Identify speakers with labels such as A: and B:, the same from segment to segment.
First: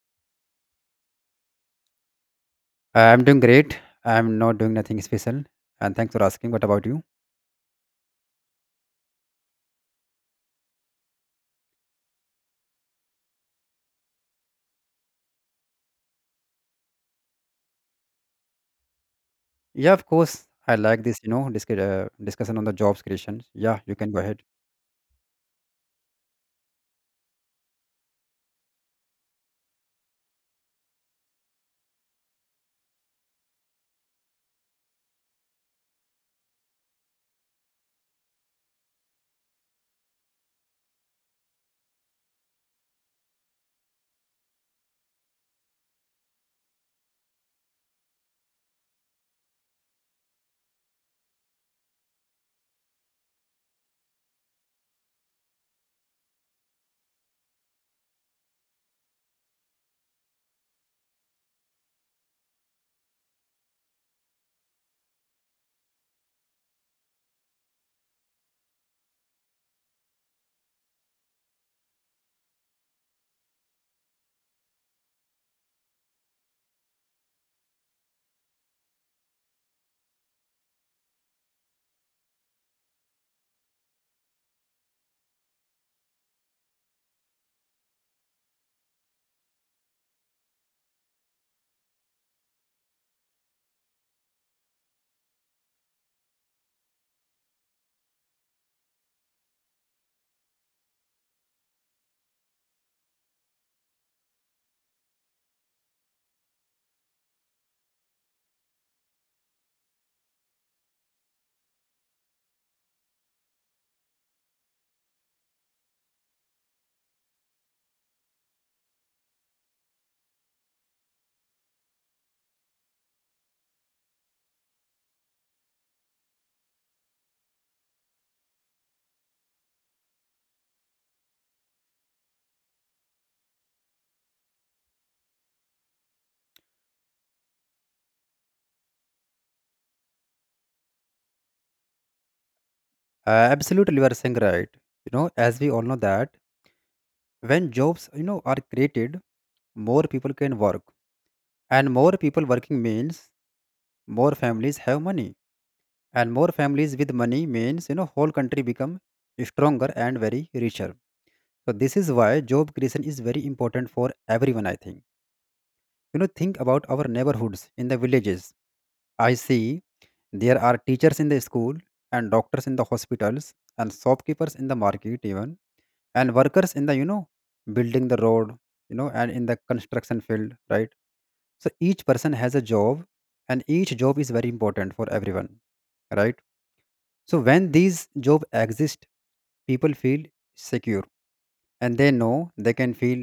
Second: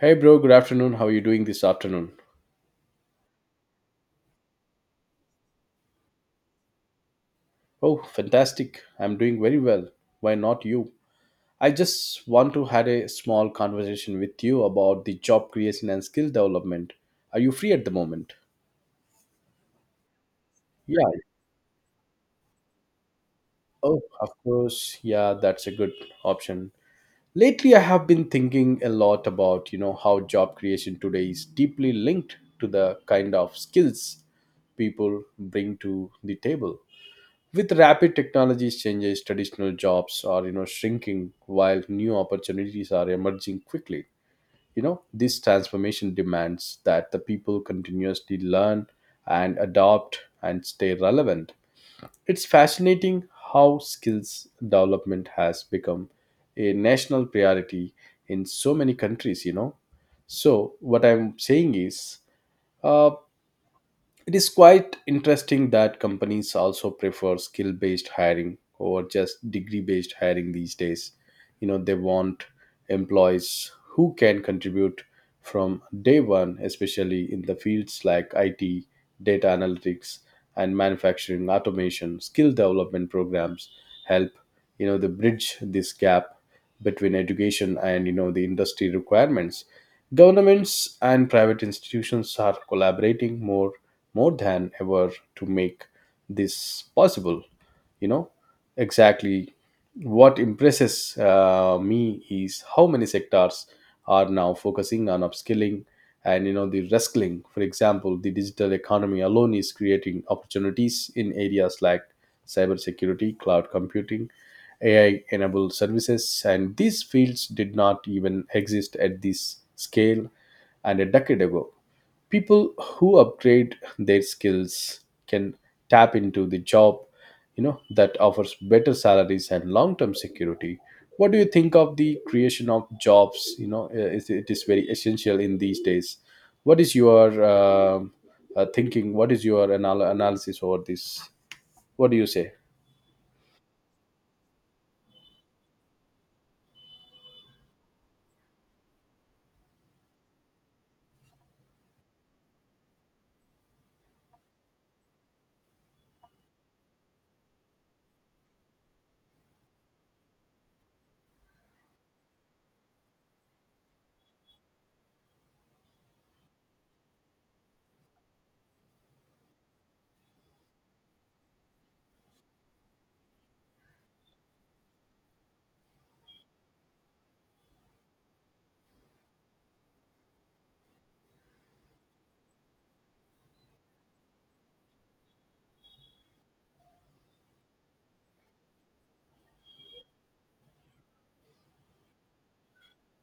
A: Hey bro, good afternoon. How are you doing this afternoon?
B: I'm doing great. I'm not doing nothing special. And thanks for asking. What about you?
A: Oh, fantastic. I'm doing very well. Why not you? I just want to have a small conversation with you about the job creation and skill development. Are you free at the moment?
B: Yeah, of course. I like
A: Yeah.
B: this discussion on the jobs creation. Yeah, you
A: Oh,
B: can go
A: of
B: ahead.
A: course. Yeah, that's a good option. Lately I have been thinking a lot about, how job creation today is deeply linked to the kind of skills people bring to the table. With rapid technologies changes, traditional jobs are, shrinking, while new opportunities are emerging quickly. You know, this transformation demands that the people continuously learn and adopt and stay relevant. It's fascinating how skills development has become a national priority in so many countries. So what I'm saying is, uh, it is quite interesting that companies also prefer skill based hiring over just degree based hiring these days. You know, they want employees who can contribute from day one, especially in the fields like IT, data analytics, and manufacturing automation. Skill development programs help, the bridge this gap between education and the industry requirements. Governments and private institutions are collaborating more than ever to make this possible, you know. Exactly. What impresses me is how many sectors are now focusing on upskilling and the reskilling. For example, the digital economy alone is creating opportunities in areas like cybersecurity, cloud computing, AI enabled services, and these fields did not even exist at this scale. And a decade ago, people who upgrade their skills can tap into the job, you know, that offers better salaries and long-term security. What do you think of the creation of jobs, you know? It is very essential in these days. What is your thinking? What is your analysis over this? What do you say?
B: Absolutely, you are saying right. As we all know that when jobs, are created, more people can work. And more people working means more families have money. And more families with money means whole country become stronger and very richer. So this is why job creation is very important for everyone, I think. Think about our neighborhoods in the villages. I see there are teachers in the school and doctors in the hospitals and shopkeepers in the market even and workers in the building the road and in the construction field, right. So each person has a job and each job is very important for everyone, right. So when these job exist, people feel secure and they know they can feel,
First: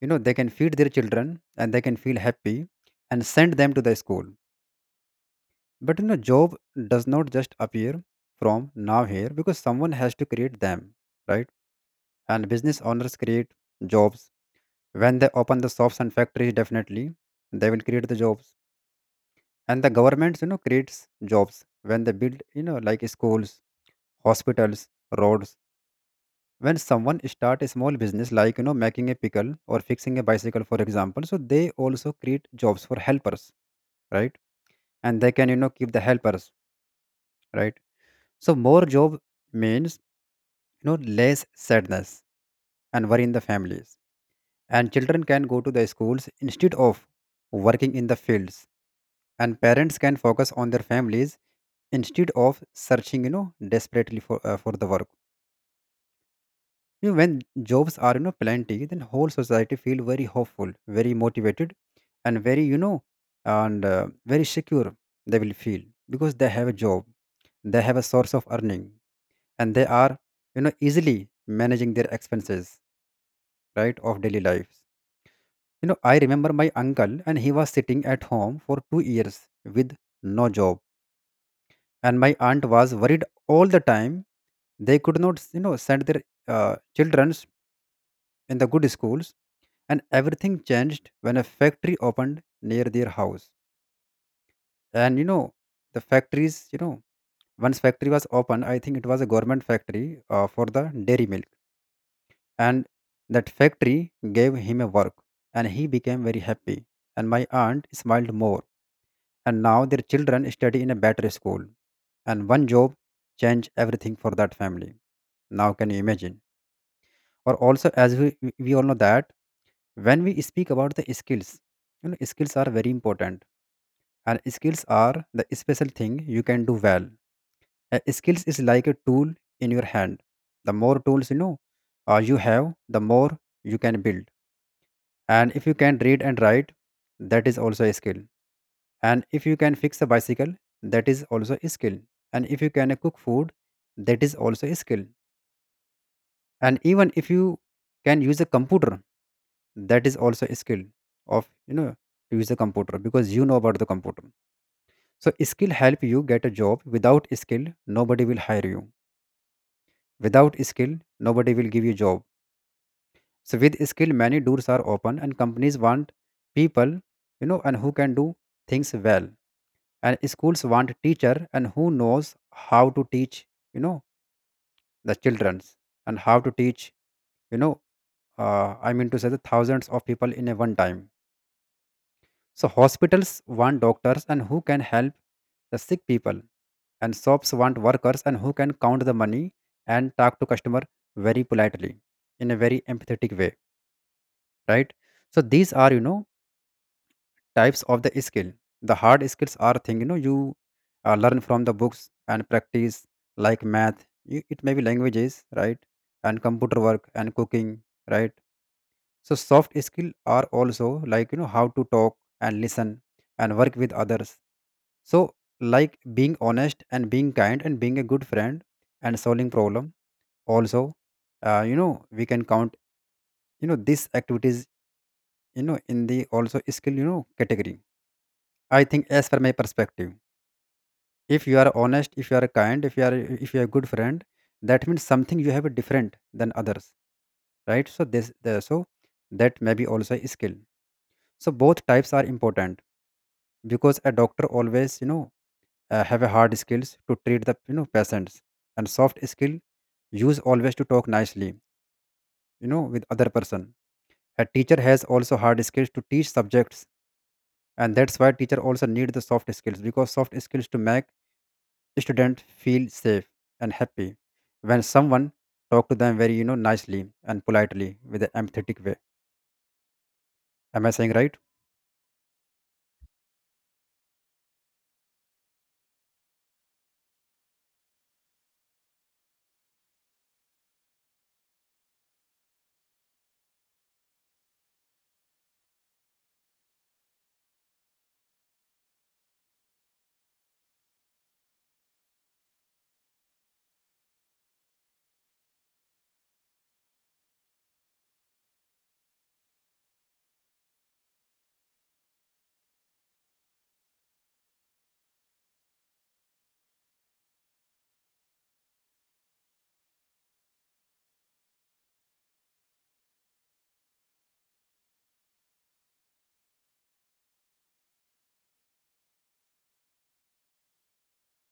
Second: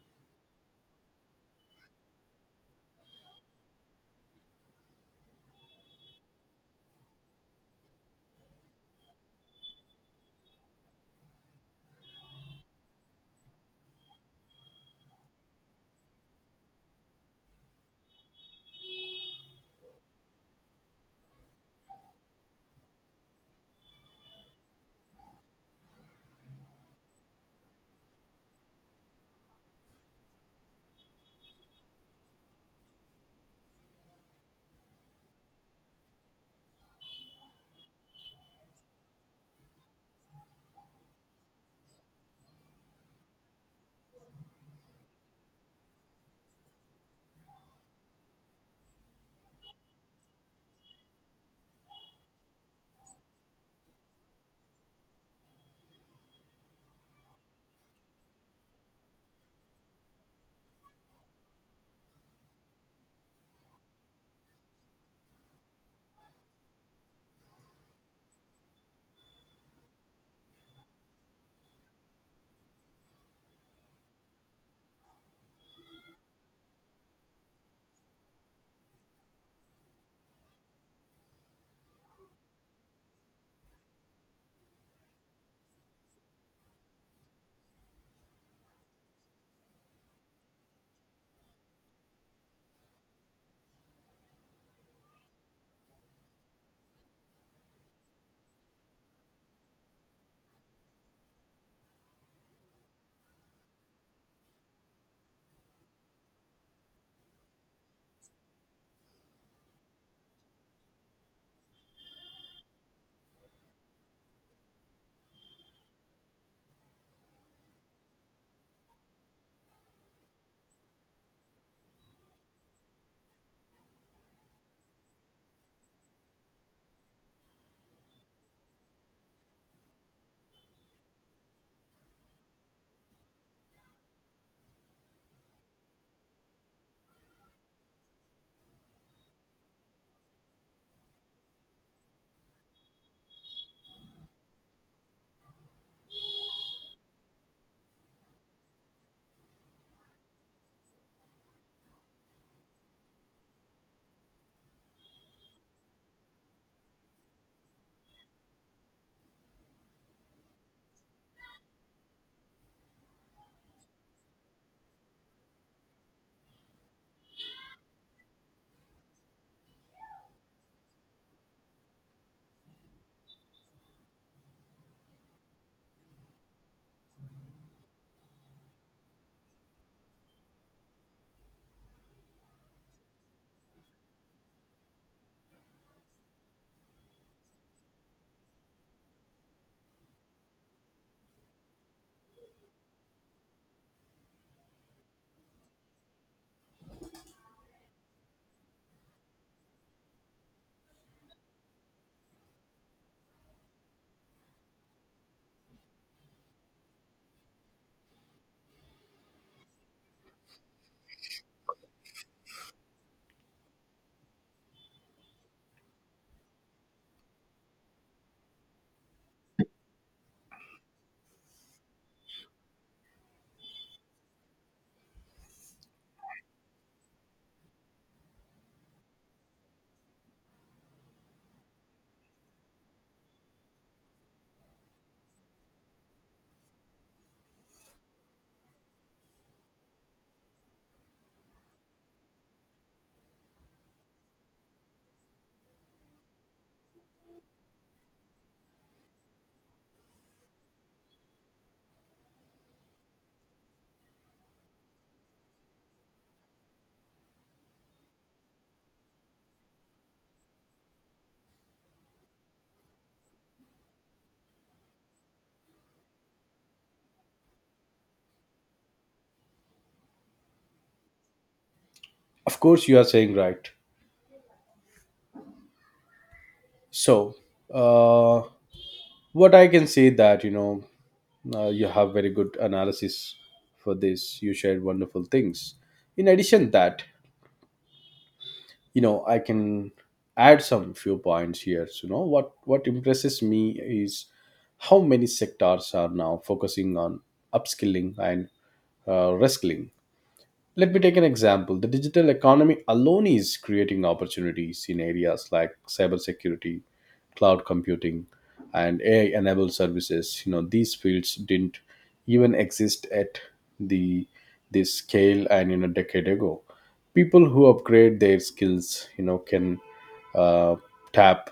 B: they can feed their children and they can feel happy and send them to the school. But job does not just appear from now here because someone has to create them, right? And business owners create jobs. When they open the shops and factories, definitely they will create the jobs. And the governments creates jobs when they build, like schools, hospitals, roads. When someone start a small business, like making a pickle or fixing a bicycle, for example, so they also create jobs for helpers, right? And they can keep the helpers, right? So more job means, less sadness and worry in the families, and children can go to the schools instead of working in the fields, and parents can focus on their families instead of searching desperately for the work. You know, when jobs are, plenty, then whole society feel very hopeful, very motivated, and very you know and very secure they will feel, because they have a job, they have a source of earning, and they are, easily managing their expenses, right, of daily life. You know, I remember my uncle, and he was sitting at home for 2 years with no job, and my aunt was worried all the time. They could not, send their children in the good schools, and everything changed when a factory opened near their house. And you know, the factories, you know, once factory was opened, I think it was a government factory for the dairy milk, and that factory gave him a work, and he became very happy. And my aunt smiled more, and now their children study in a better school, and one job changed everything for that family. Now can you imagine? Or also, as we all know that when we speak about the skills, skills are very important, and skills are the special thing you can do well. Skills is like a tool in your hand. The more tools, you have, the more you can build. And if you can read and write, that is also a skill. And if you can fix a bicycle, that is also a skill. And if you can cook food, that is also a skill. And even if you can use a computer, that is also a skill, of, to use a computer, because you know about the computer. So skill help you get a job. Without skill, nobody will hire you. Without skill, nobody will give you job. So with skill, many doors are open, and companies want people, and who can do things well. And schools want teacher and who knows how to teach, you know the childrens, and how to teach, you know I mean to say the thousands of people in a one time. So hospitals want doctors and who can help the sick people, and shops want workers and who can count the money and talk to customer very politely, in a very empathetic way, right. So these are, types of the skill. The hard skills are thing, you learn from the books and practice, like math. You, it may be languages, right, and computer work and cooking, right. So soft skill are also like, how to talk and listen and work with others. So like being honest and being kind and being a good friend and solving problem. Also, we can count, these activities, in the also skill, category, I think, as per my perspective. If you are honest, if you are kind, if you are, if you are a good friend, that means something you have different than others, right? So that may be also a skill. So both types are important, because a doctor always, have a hard skills to treat the, patients, and soft skill use always to talk nicely, with other person. A teacher has also hard skills to teach subjects, and that's why teacher also need the soft skills, because soft skills to make students feel safe and happy when someone talk to them very, nicely and politely with an empathetic way. Am I saying right?
A: Of course you are saying right. So, uh, what I can say that, you know, you have very good analysis for this. You shared wonderful things. In addition, that, you know, I can add some few points here. So, you know, what impresses me is how many sectors are now focusing on upskilling and reskilling. Let me take an example. The digital economy alone is creating opportunities in areas like cybersecurity, cloud computing, and AI enabled services. You know, these fields didn't even exist at the this scale, and, you know, decade ago. People who upgrade their skills, you know, can uh, tap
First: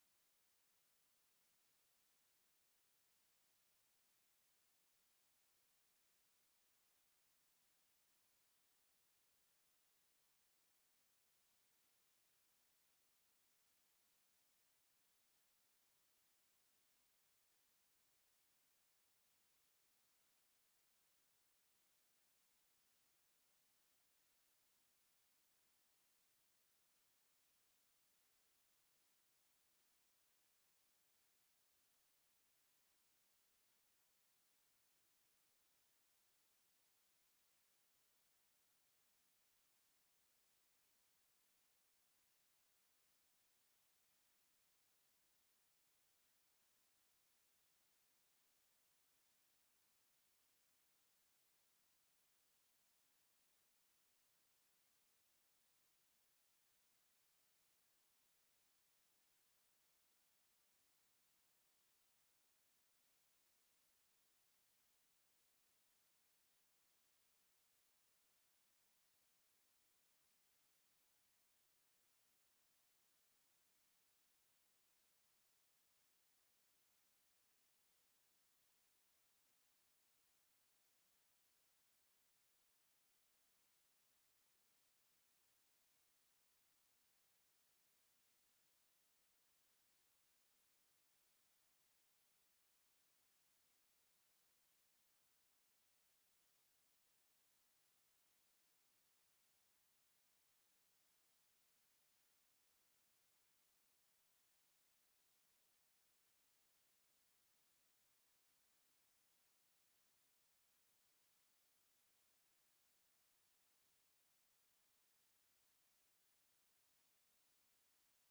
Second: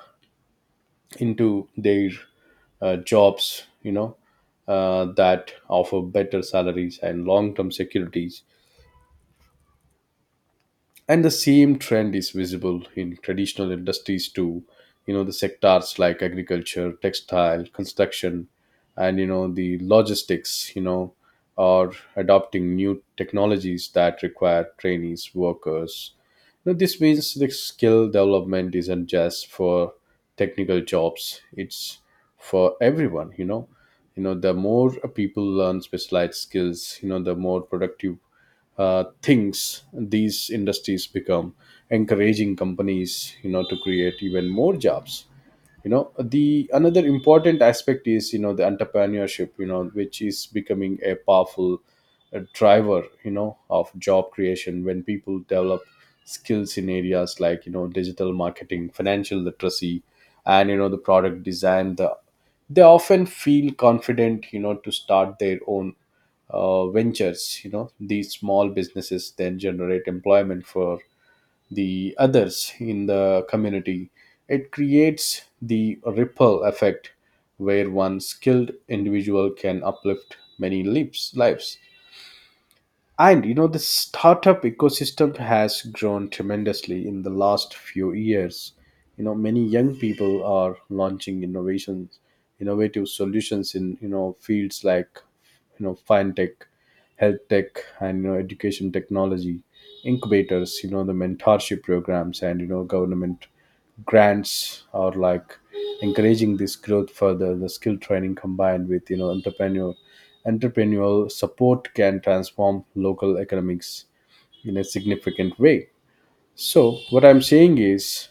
A: into their jobs, you know, that offer better salaries and long term securities. And the same trend is visible in traditional industries too. You know, the sectors like agriculture, textile, construction, and, you know, the logistics, you know, are adopting new technologies that require trainees workers. You know, this means the skill development isn't just for technical jobs, it's for everyone, you know. You know, the more people learn specialized skills, you know, the more productive things these industries become, encouraging companies, you know, to create even more jobs. You know, the another important aspect is, you know, the entrepreneurship, you know, which is becoming a powerful driver, you know, of job creation. When people develop skills in areas like, you know, digital marketing, financial literacy, and, you know, the product design, they often feel confident, you know, to start their own ventures. You know, these small businesses then generate employment for the others in the community. It creates the ripple effect where one skilled individual can uplift many lives. And, you know, the startup ecosystem has grown tremendously in the last few years. You know, many young people are launching innovative solutions in, you know, fields like, you know, fintech, health tech, and, you know, education technology. Incubators, you know, the mentorship programs, and, you know, government grants are like encouraging this growth further. The skill training combined with, you know, entrepreneurial support can transform local economics in a significant way. So what I'm saying is,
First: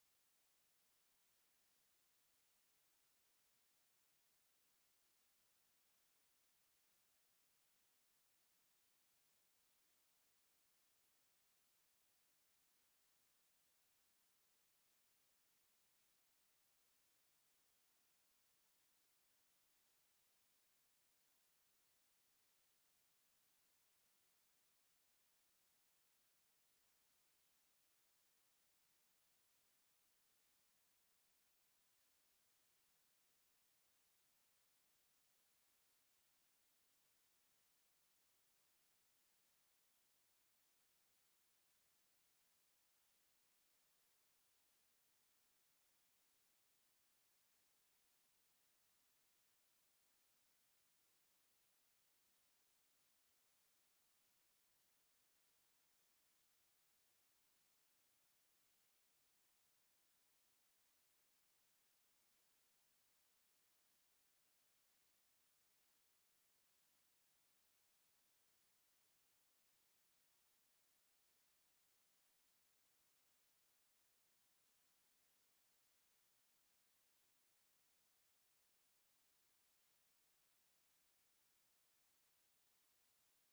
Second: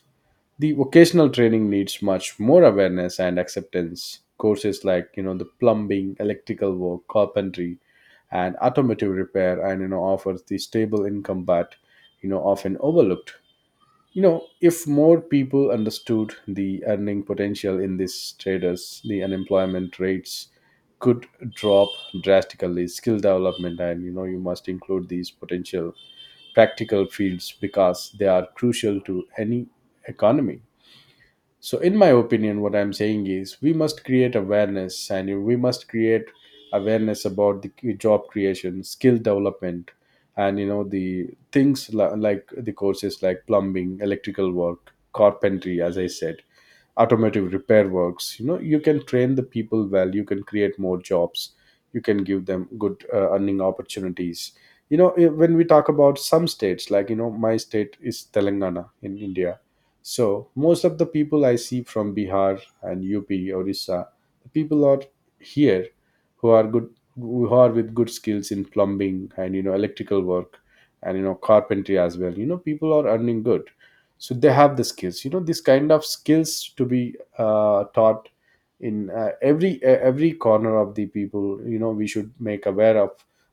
A: the vocational training needs much more awareness and acceptance. Courses like, you know, the plumbing, electrical work, carpentry, and automotive repair, and, you know, offers the stable income, but, you know, often overlooked. You know, if more people understood the earning potential in these traders, the unemployment rates could drop drastically. Skill development, and, you know, you must include these potential practical fields because they are crucial to any economy. So in my opinion, what I'm saying is, we must create awareness, and we must create awareness about the job creation, skill development, and, you know, the things like the courses like plumbing, electrical work, carpentry, as I said, automotive repair works. You know, you can train the people well, you can create more jobs, you can give them good earning opportunities. You know, when we talk about some states like, you know, my state is Telangana in India. So most of the people I see from Bihar and UP, Orissa, the people are here, who are good, who are with good skills in plumbing and, you know, electrical work, and, you know, carpentry as well. You know, people are earning good, so they have the skills. You know, this kind of skills to be taught in every corner of the people. You know, we should make aware of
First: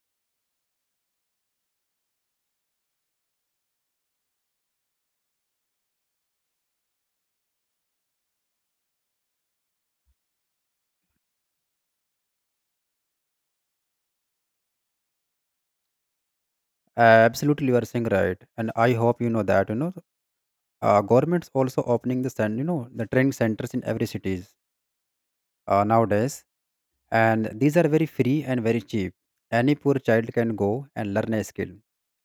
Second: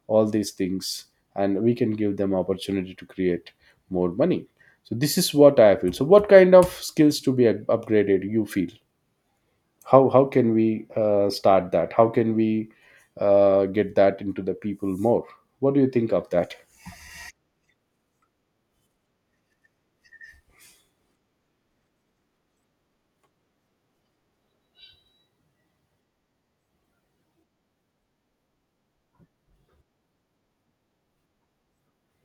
A: all these things, and we can give them opportunity to create more money. So this is what I feel. So what kind of skills to be upgraded you feel? How can we start that? How can we get that into the people more? What do you think of that?
B: Absolutely, you are saying right, and I hope you know that, governments also opening the the training centers in every cities nowadays, and these are very free and very cheap. Any poor child can go and learn a skill,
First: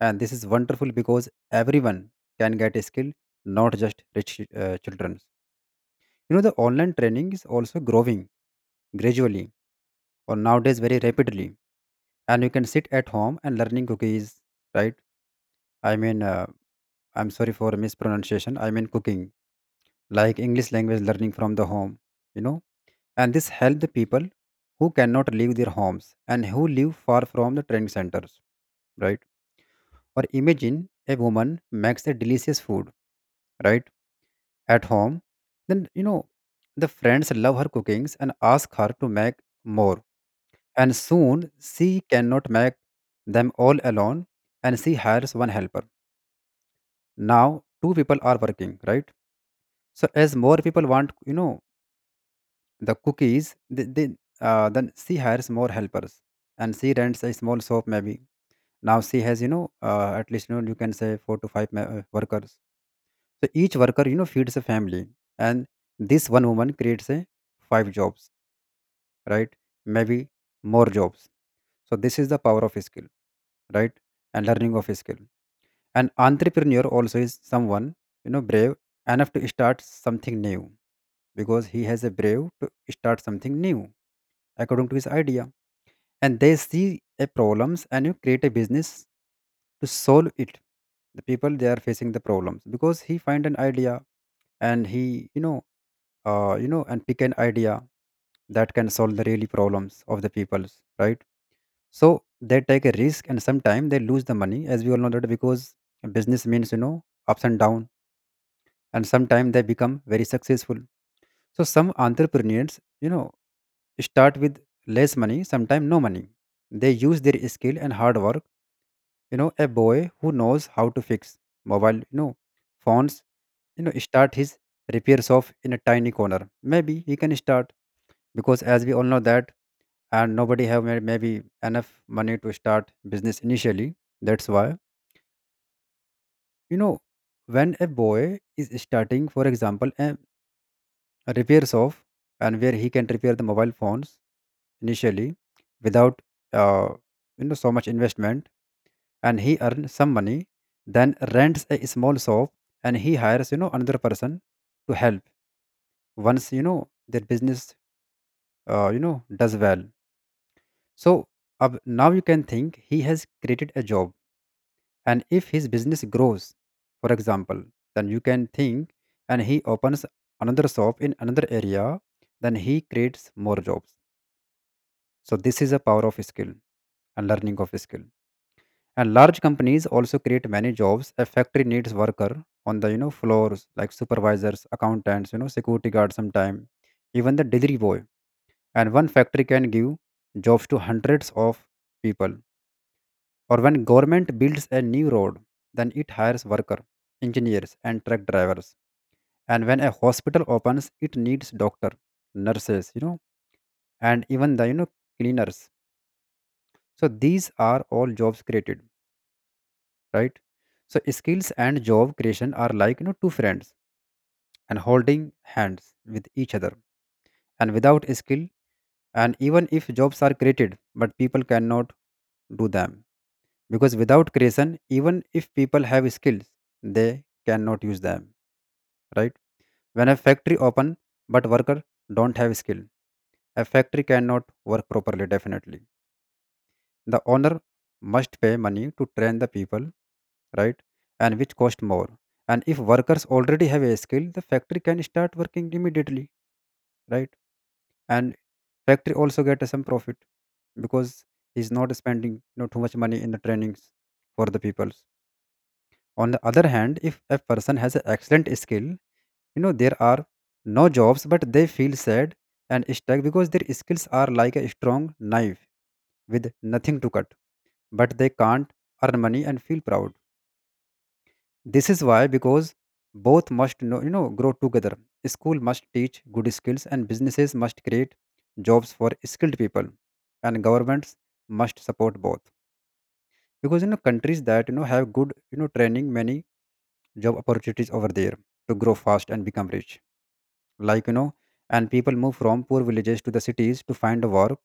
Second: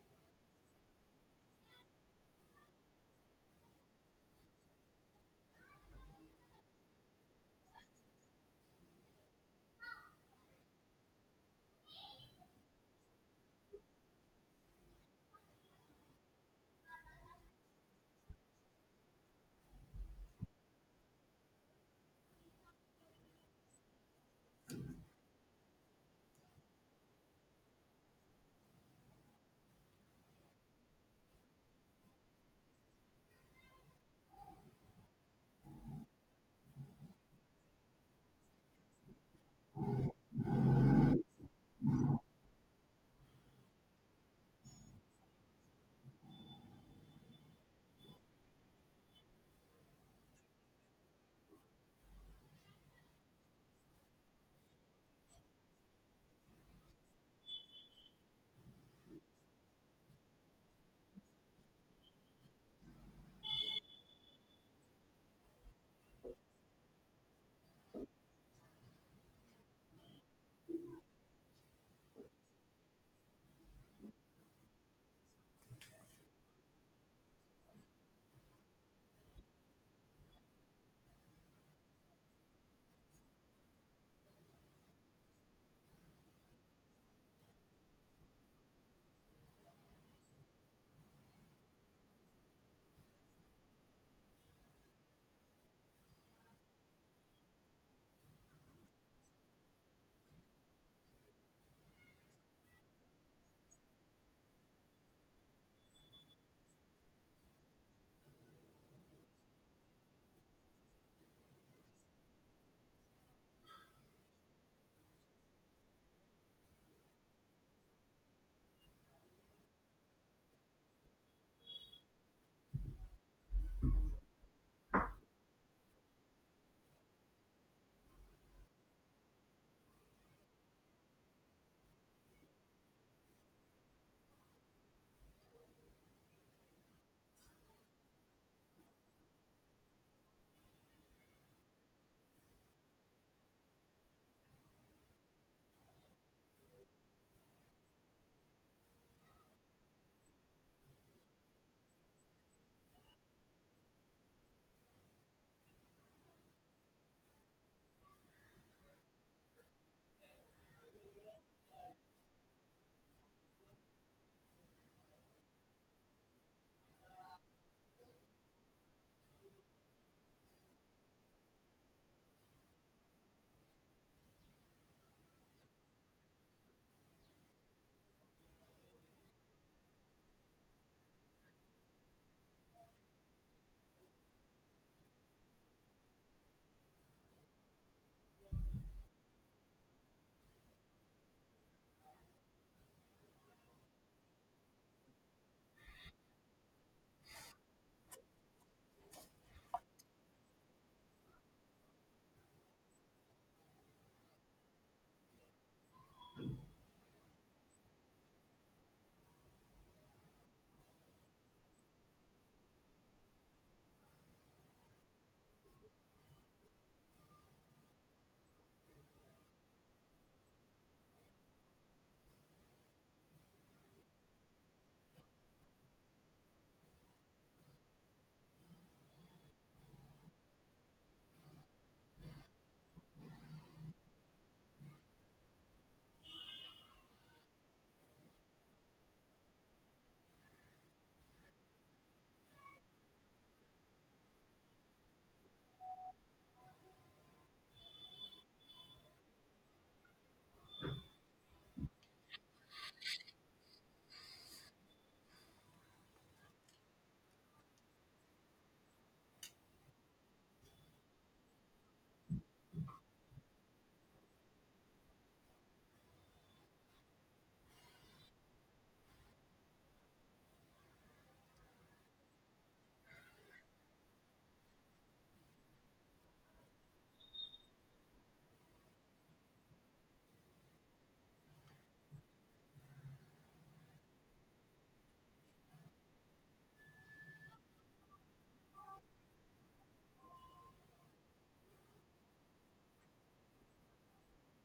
B: and this is wonderful because everyone can get a skill, not just rich children. You know the online training is also growing gradually, or nowadays very rapidly, and you can sit at home and learning cookies, right. I mean I'm sorry for mispronunciation, I mean cooking, like english language learning from the home, you know. And this help the people who cannot leave their homes and who live far from the training centers, right. Or imagine a woman makes a delicious food, right, at home. Then, the friends love her cookings and ask her to make more, and soon she cannot make them all alone, and she hires one helper. Now two people are working, right. So as more people want, the cookies, then she hires more helpers, and she rents a small shop maybe. Now she has, at least, you can say four to five workers. So each worker, feeds a family, and this one woman creates a five jobs, right, maybe more jobs. So this is the power of skill, right, and learning of skill. An entrepreneur also is someone, brave enough to start something new, because he has a brave to start something new according to his idea. And they see a problems and you create a business to solve it. The people they are facing the problems because he find an idea, and he, and pick an idea that can solve the really problems of the peoples, right. So they take a risk and sometimes they lose the money, as we all know that, because business means, ups and downs, and sometimes they become very successful. So some entrepreneurs, start with less money, sometimes no money. They use their skill and hard work. You know, a boy who knows how to fix mobile, phones, start his repairs off in a tiny corner, maybe he can start, because as we all know that, and nobody have maybe enough money to start business initially. That's why, you know when a boy is starting, for example, a repair shop, and where he can repair the mobile phones initially without uh, so much investment, and he earns some money, then rents a small shop, and he hires, another person to help. Once, their business, does well, so now you can think he has created a job. And if his business grows, for example, then you can think, and he opens another shop in another area, then he creates more jobs. So this is a power of skill and learning of skill. And large companies also create many jobs. A factory needs worker on the, floors, like supervisors, accountants, security guards, sometime even the delivery boy. And one factory can give jobs to hundreds of people. Or when government builds a new road, then it hires worker, engineers, and truck drivers. And when a hospital opens, it needs doctor, nurses, and even the, cleaners. So these are all jobs created, right? So skills and job creation are like two friends and holding hands with each other, and without skill, and even if jobs are created, but people cannot do them, because without creation, even if people have skills, they cannot use them, right? When a factory open but worker don't have skill, a factory cannot work properly. Definitely the owner must pay money to train the people, right? And which cost more. And if workers already have a skill, the factory can start working immediately, right? And factory also get some profit because he's not spending too much money in the trainings for the peoples. On the other hand, if a person has an excellent skill, there are no jobs, but they feel sad and stuck because their skills are like a strong knife with nothing to cut, but they can't earn money and feel proud. This is why, because both must know, grow together. School must teach good skills, and businesses must create jobs for skilled people, and governments must support both. Because countries that have good training, many job opportunities over there, to grow fast and become rich. Like, and people move from poor villages to the cities to find work,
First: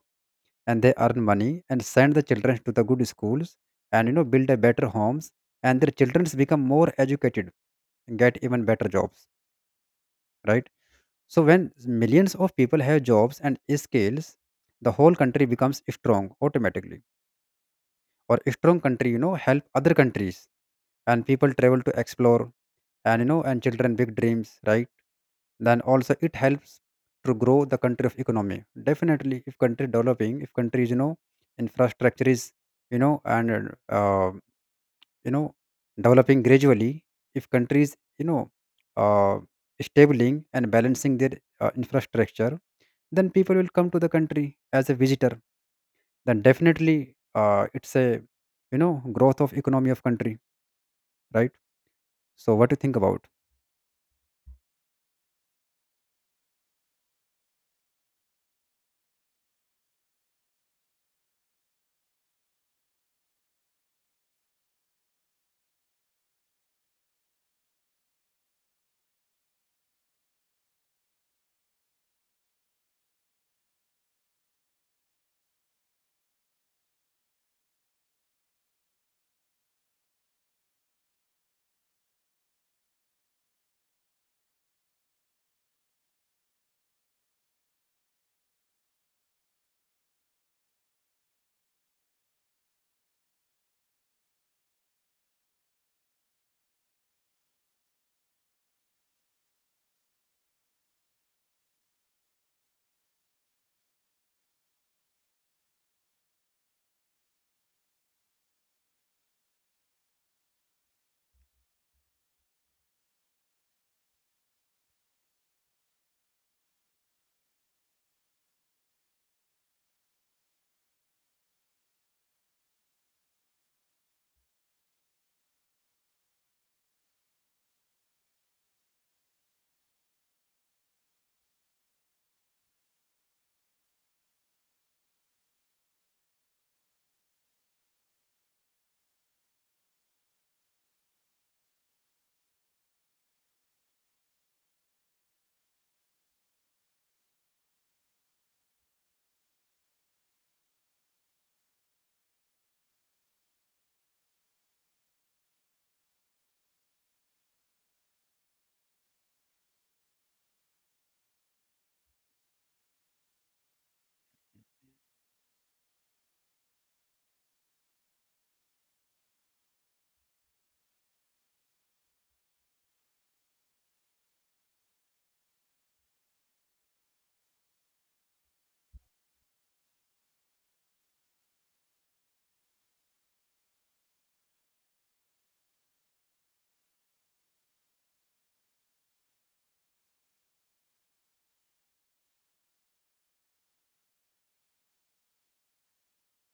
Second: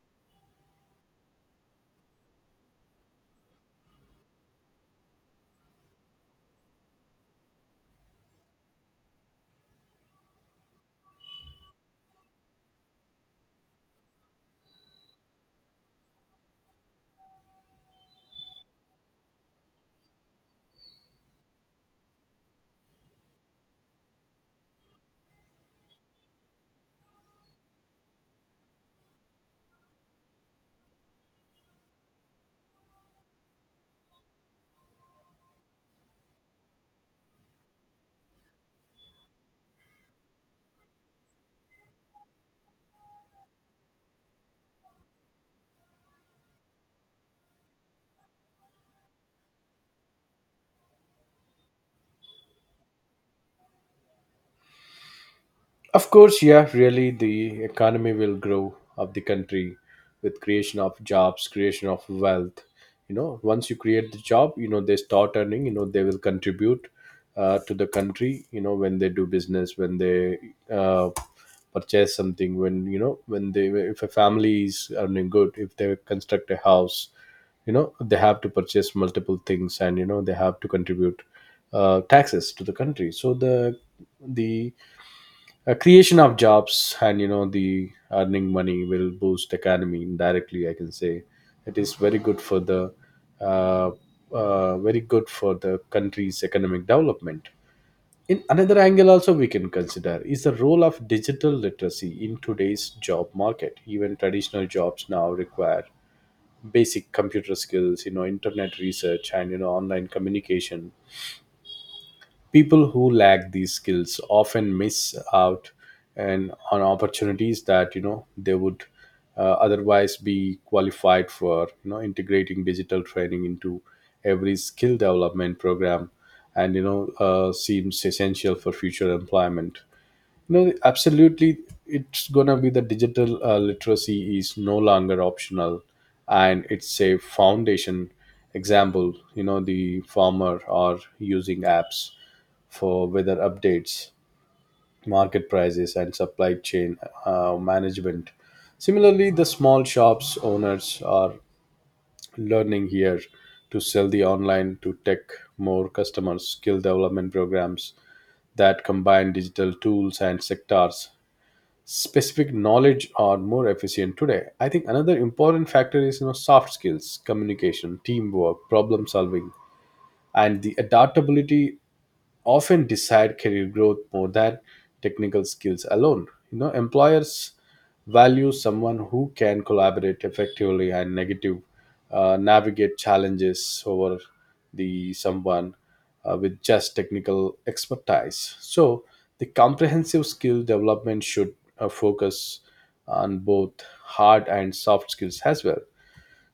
B: and they earn money and send the children to the good schools, and build a better homes, and their children become more educated and get even better jobs, right? So when millions of people have jobs and skills, the whole country becomes strong automatically. Or strong country, help other countries, and people travel to explore, and you know and children big dreams, right? Then also it helps to grow the country of economy. Definitely, if country developing, if countries infrastructure is, and you know developing gradually, if countries uh, stabling and balancing their infrastructure, then people will come to the country as a visitor. Then definitely it's a growth of economy of country, right? So what do you think about?
A: Of course, yeah, really, the economy will grow of the country with creation of jobs, creation of wealth. You know, once you create the job, you know, they start earning, you know, they will contribute to the country, you know, when they do business, when they uh, purchase something, when, you know, when they, if a family is earning good, if they construct a house, you know, they have to purchase multiple things, and, you know, they have to contribute taxes to the country. So the creation of jobs and, you know, the earning money will boost economy indirectly, I can say. It is very good for the uh, very good for the country's economic development. In another angle also, we can consider is the role of digital literacy in today's job market. Even traditional jobs now require basic computer skills, you know, internet research, and, you know, online communication. People who lack these skills often miss out and on opportunities that, you know, they would otherwise be qualified for. You know, integrating digital training into every skill development program and, you know, seems essential for future employment. No, absolutely. It's gonna be the digital literacy is no longer optional, and it's a foundation. Example, you know, the farmer are using apps for weather updates, market prices, and supply chain management. Similarly, the small shops owners are learning here to sell the online to tech more customers. Skill development programs that combine digital tools and sectors specific knowledge are more efficient today. I think another important factor is, you know, soft skills, communication, teamwork, problem solving, and the adaptability often decide career growth more than technical skills alone. You know, employers value someone who can collaborate effectively and negative navigate challenges over the someone with just technical expertise. So the comprehensive skill development should focus on both hard and soft skills as well.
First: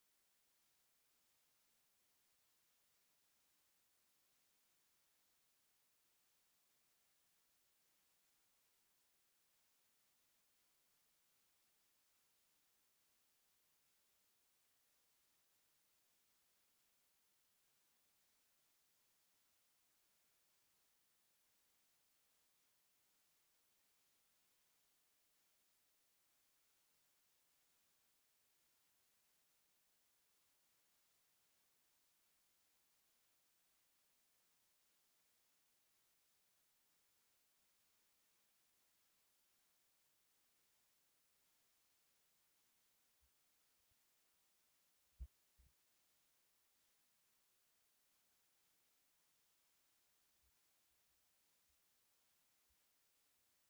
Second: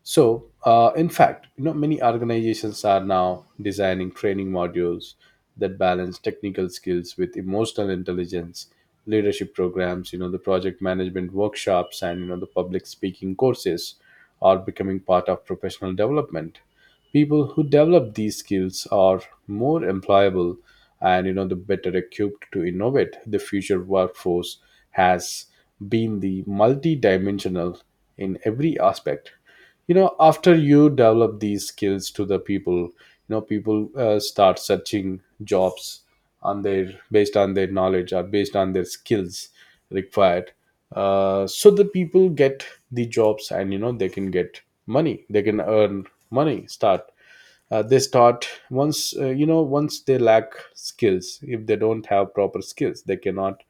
A: So, in fact, you know, many organizations are now designing training modules that balance technical skills with emotional intelligence. Leadership programs, you know, the project management workshops, and, you know, the public speaking courses are becoming part of professional development. People who develop these skills are more employable, and, you know, the better equipped to innovate. The future workforce has been the multi-dimensional in every aspect. You know, after you develop these skills to the people, you know, people start searching jobs on their based on their knowledge or based on their skills required. So the people get the jobs, and, you know, they can get money, they can earn money, start they start. Once you know, once they lack skills, if they don't have proper skills, they cannot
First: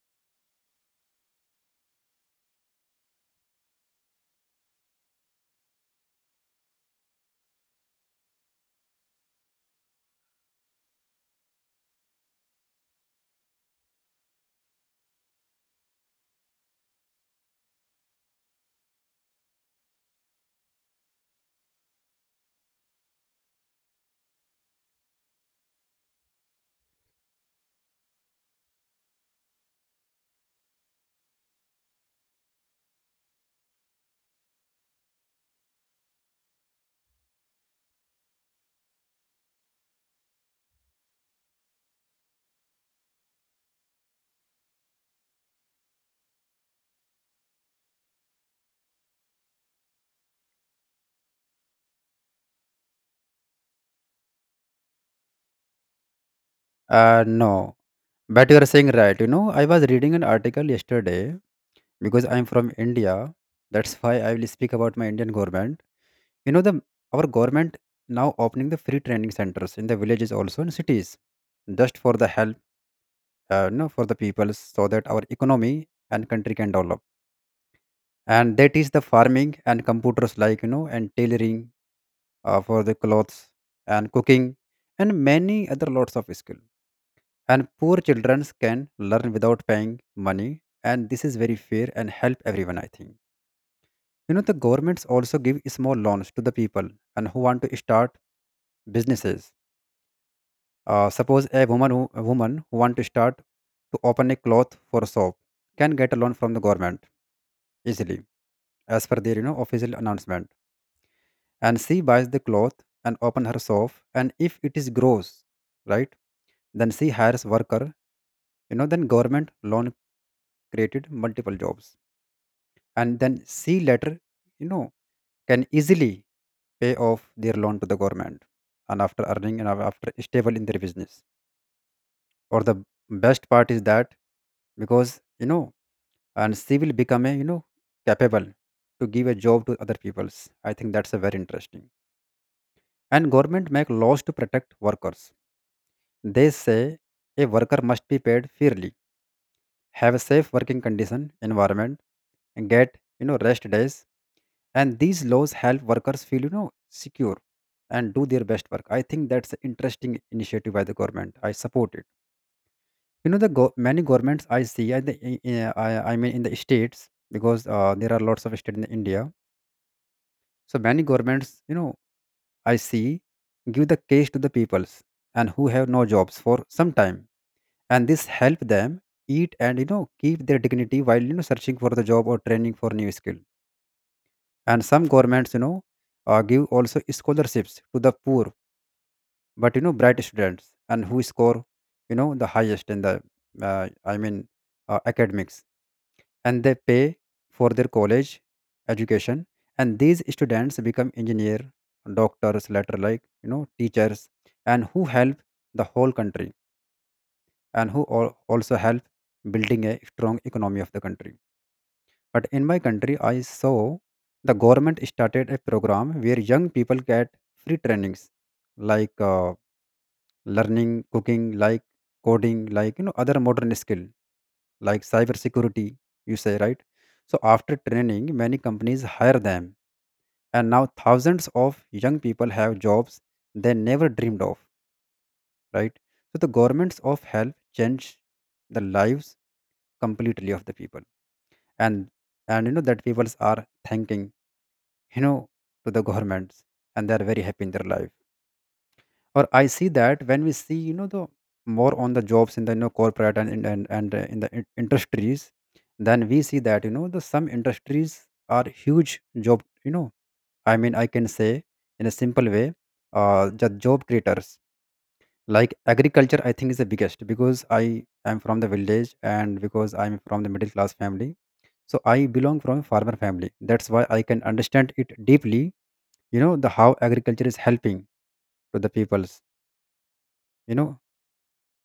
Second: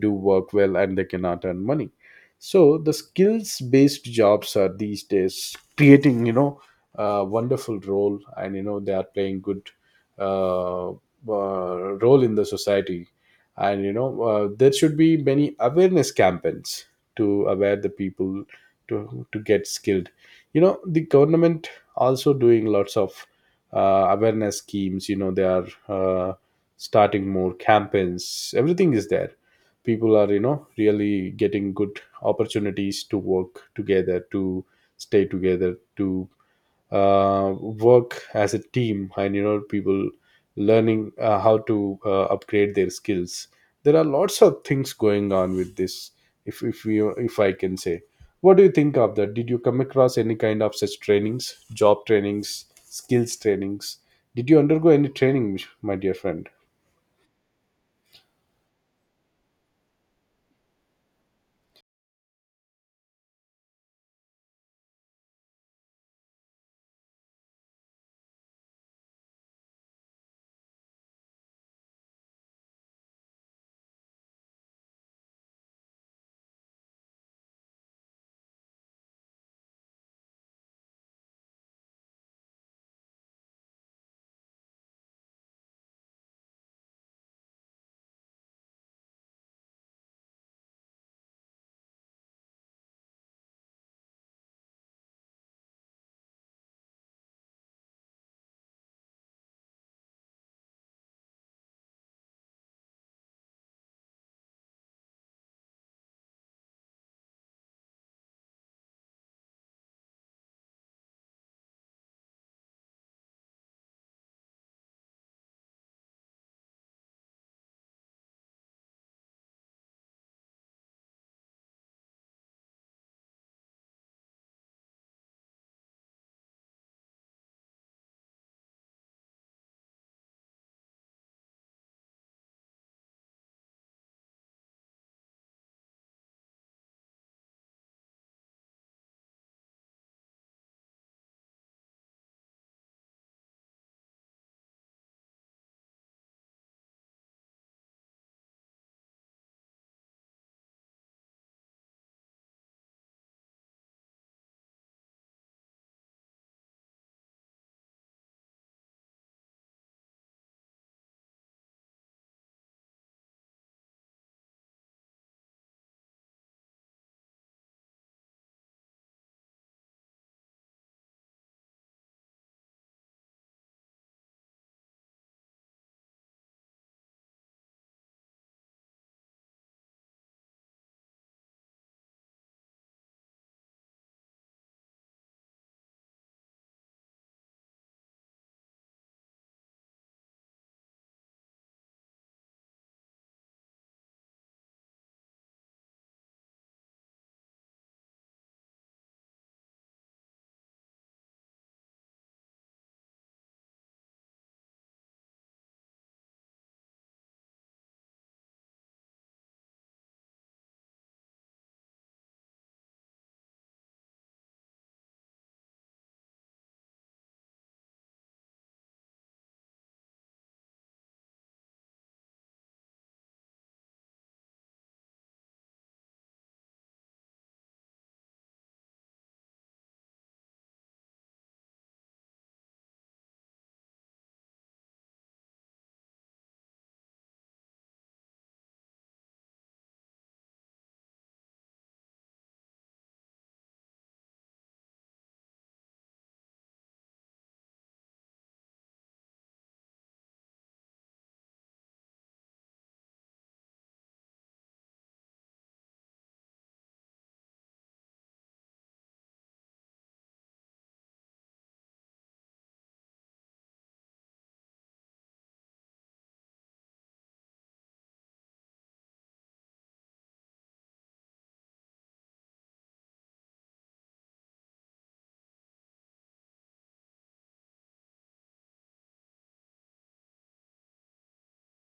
A: do work well, and they cannot earn money. So the skills based jobs are these days creating, you know, a wonderful role, and, you know, they are playing good uh, uh, role in the society. And, you know, there should be many awareness campaigns to aware the people to get skilled. You know, the government also doing lots of awareness schemes. You know, they are starting more campaigns, everything is there. People are, you know, really getting good opportunities to work together, to stay together, to work as a team, and, you know, people learning how to upgrade their skills. There are lots of things going on with this. If we if I can say, what do you think of that? Did you come across any kind of such trainings, job trainings, skills trainings? Did you undergo any training, my dear friend?
B: No, but you are saying right, I was reading an article yesterday, because I'm from India. That's why I will speak about my Indian government. The our government now opening the free training centers in the villages also in cities, just for the help, for the people, so that our economy and country can develop. And that is the farming and computers like and tailoring for the clothes, and cooking, and many other lots of skill. And poor children can learn without paying money, and this is very fair and help everyone. I think the governments also give small loans to the people and who want to start businesses. Suppose a woman who want to start to open a cloth for soap can get a loan from the government easily, as per their official announcement. And she buys the cloth and open her shop. And if it is gross, right, then she hires worker. Then government loan created multiple jobs, and then she later, you know, can easily pay off their loan to the government, and after earning and after stable in their business. Or the best part is that, because and she will become a capable to give a job to other peoples. I think that's a very interesting. And government make laws to protect workers. They say a worker must be paid fairly, have a safe working condition environment, and get rest days, and these laws help workers feel secure and do their best work. I think that's an interesting initiative by the government, I support it. You know, many governments I see. I I mean in the states, because there are lots of states in India. So many governments, I see, give the cash to the peoples and who have no jobs for some time, and this help them eat and keep their dignity while searching for the job or training for new skill. And some governments, give also scholarships to the poor but bright students, and who score the highest in the uh, I mean academics, and they pay for their college education, and these students become engineer, doctors later, like teachers, and who help the whole country, and who also help building a strong economy of the country. But in my country, I saw the government started a program where young people get free trainings, like learning cooking, like coding, like other modern skill like cybersecurity, you say, right? So after training, many companies hire them, and now thousands of young people have jobs they never dreamed of, right? So the governments of help change the lives completely of the people, and and that people are thanking you know to the governments, and they are very happy in their life. Or I see that, when we see the more on the jobs in the corporate in the industries, then we see that the some industries are huge job, I mean I can say in a simple way, the job creators like agriculture, I think is the biggest, because I am from the village, and because I'm from the middle class family, so I belong from a farmer family. That's why I can understand it deeply, the how agriculture is helping to the peoples you know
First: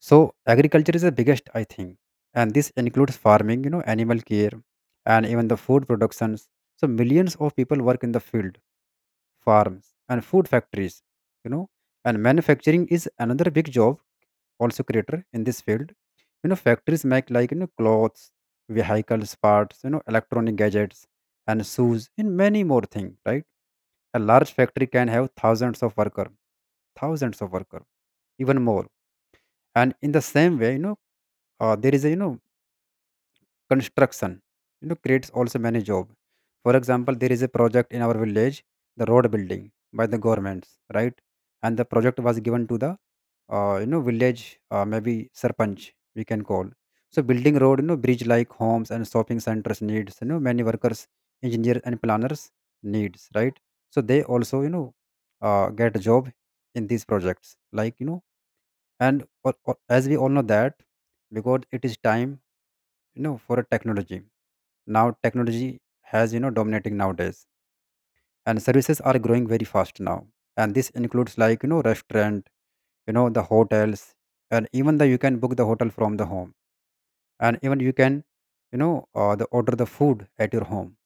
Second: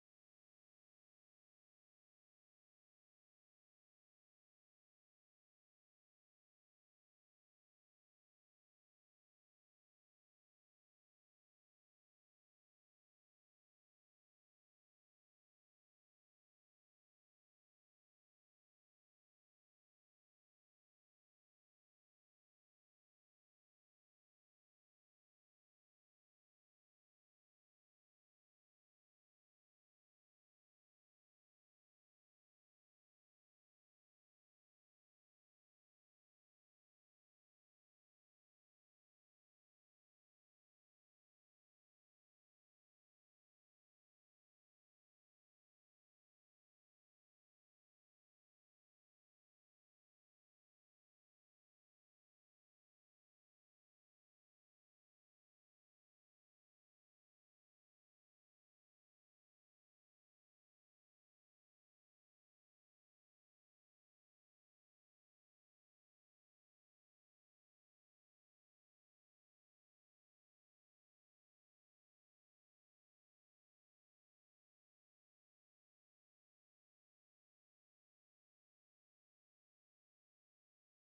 B: So agriculture is the biggest, I think, and this includes farming, animal care, and even the food productions. So millions of people work in the field, farms, and food factories, you know, and manufacturing is another big job, also creator in this field. Factories make like clothes, vehicles, parts, electronic gadgets, and shoes, and many more things. Right? A large factory can have thousands of worker, even more. And in the same way, there is a construction creates also many job. For example, there is a project in our village, the road building by the governments, right? And the project was given to the village, maybe sarpanch, we can call. So building road, bridge like homes and shopping centers needs many workers, engineers and planners needs, right? So they also get a job in these projects, like and or, as we all know that, because it is time for a technology. Now technology has dominating nowadays, and services are growing very fast now, and this includes like restaurant, the hotels, and even the you can book the hotel from the home, and even you can the order the food at your home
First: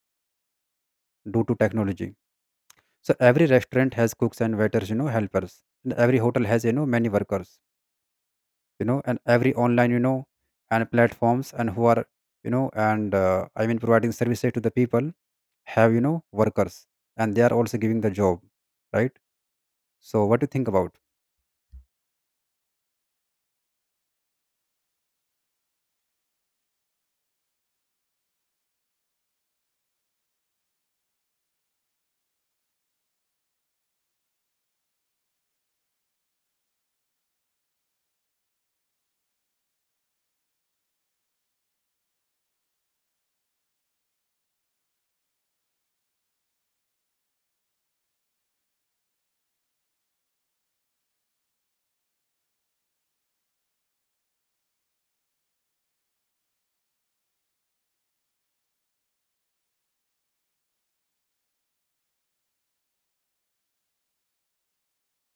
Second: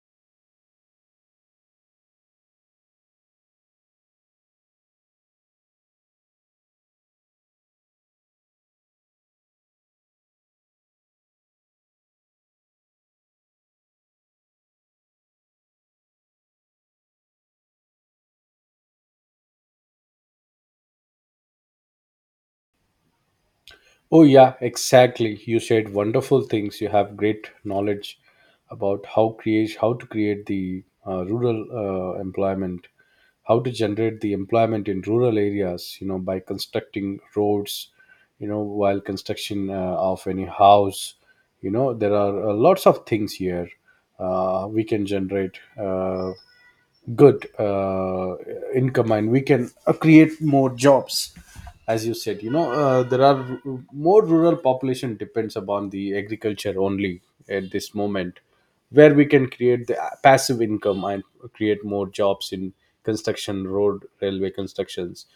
B: due to technology. So every restaurant has cooks and waiters, helpers, and every hotel has many workers, and every online, and platforms and who are you know and I mean providing services to the people, have workers, and they are also giving the job, right? So what do you think about?
A: Oh, yeah, exactly. You said wonderful things. You have great knowledge about how to create the rural employment, how to generate the employment in rural areas. You know, by constructing roads. You know, while construction of any house. You know, there are lots of things here we can generate. Good income, and we can create more jobs. As you said, you know, there are more rural population depends upon the agriculture only at this moment, where we can create the passive income and create more jobs in construction, road, railway constructions,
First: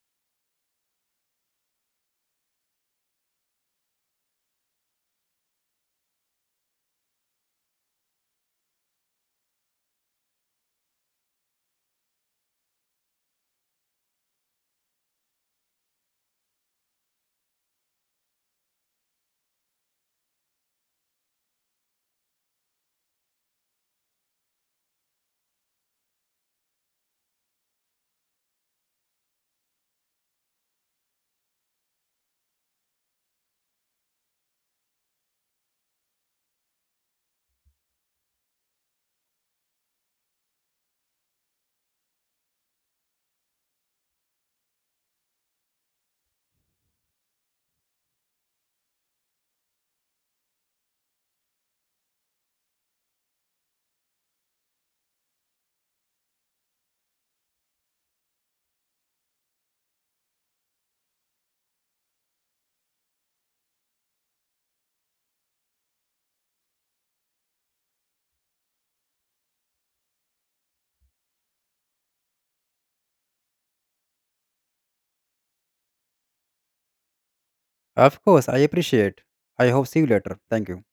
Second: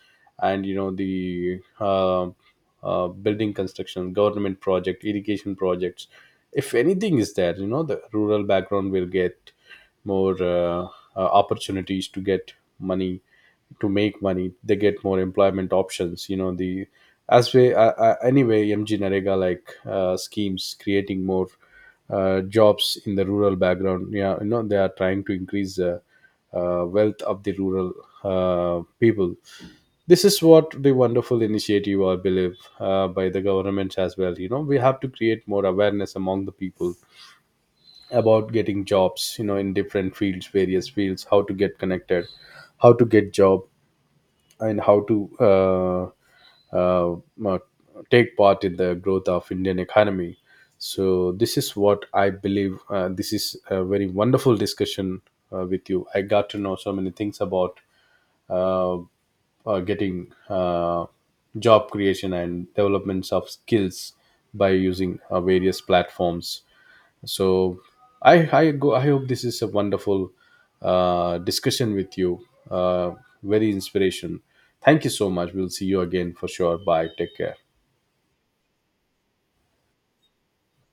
A: and, you know, the building construction, government project, irrigation projects. If anything is there, you know, the rural background will get more opportunities to get money, to make money, they get more employment options. You know, the as we anyway MG NAREGA like schemes creating more jobs in the rural background, yeah. You know, they are trying to increase the wealth of the rural people. This is what the wonderful initiative I believe, by the government as well. You know, we have to create more awareness among the people about getting jobs, you know, in different fields, various fields, how to get connected, how to get job, and how to uh, uh, uh, take part in the growth of Indian economy. So this is what I believe. This is a very wonderful discussion with you. I got to know so many things about uh, getting job creation and developments of skills by using various platforms. So I hope this is a wonderful discussion with you. Uh, Very inspiration. Thank you so much. We'll see you again for sure. Bye. Take care.
B: Of course, I appreciate. I hope see you later. Thank you.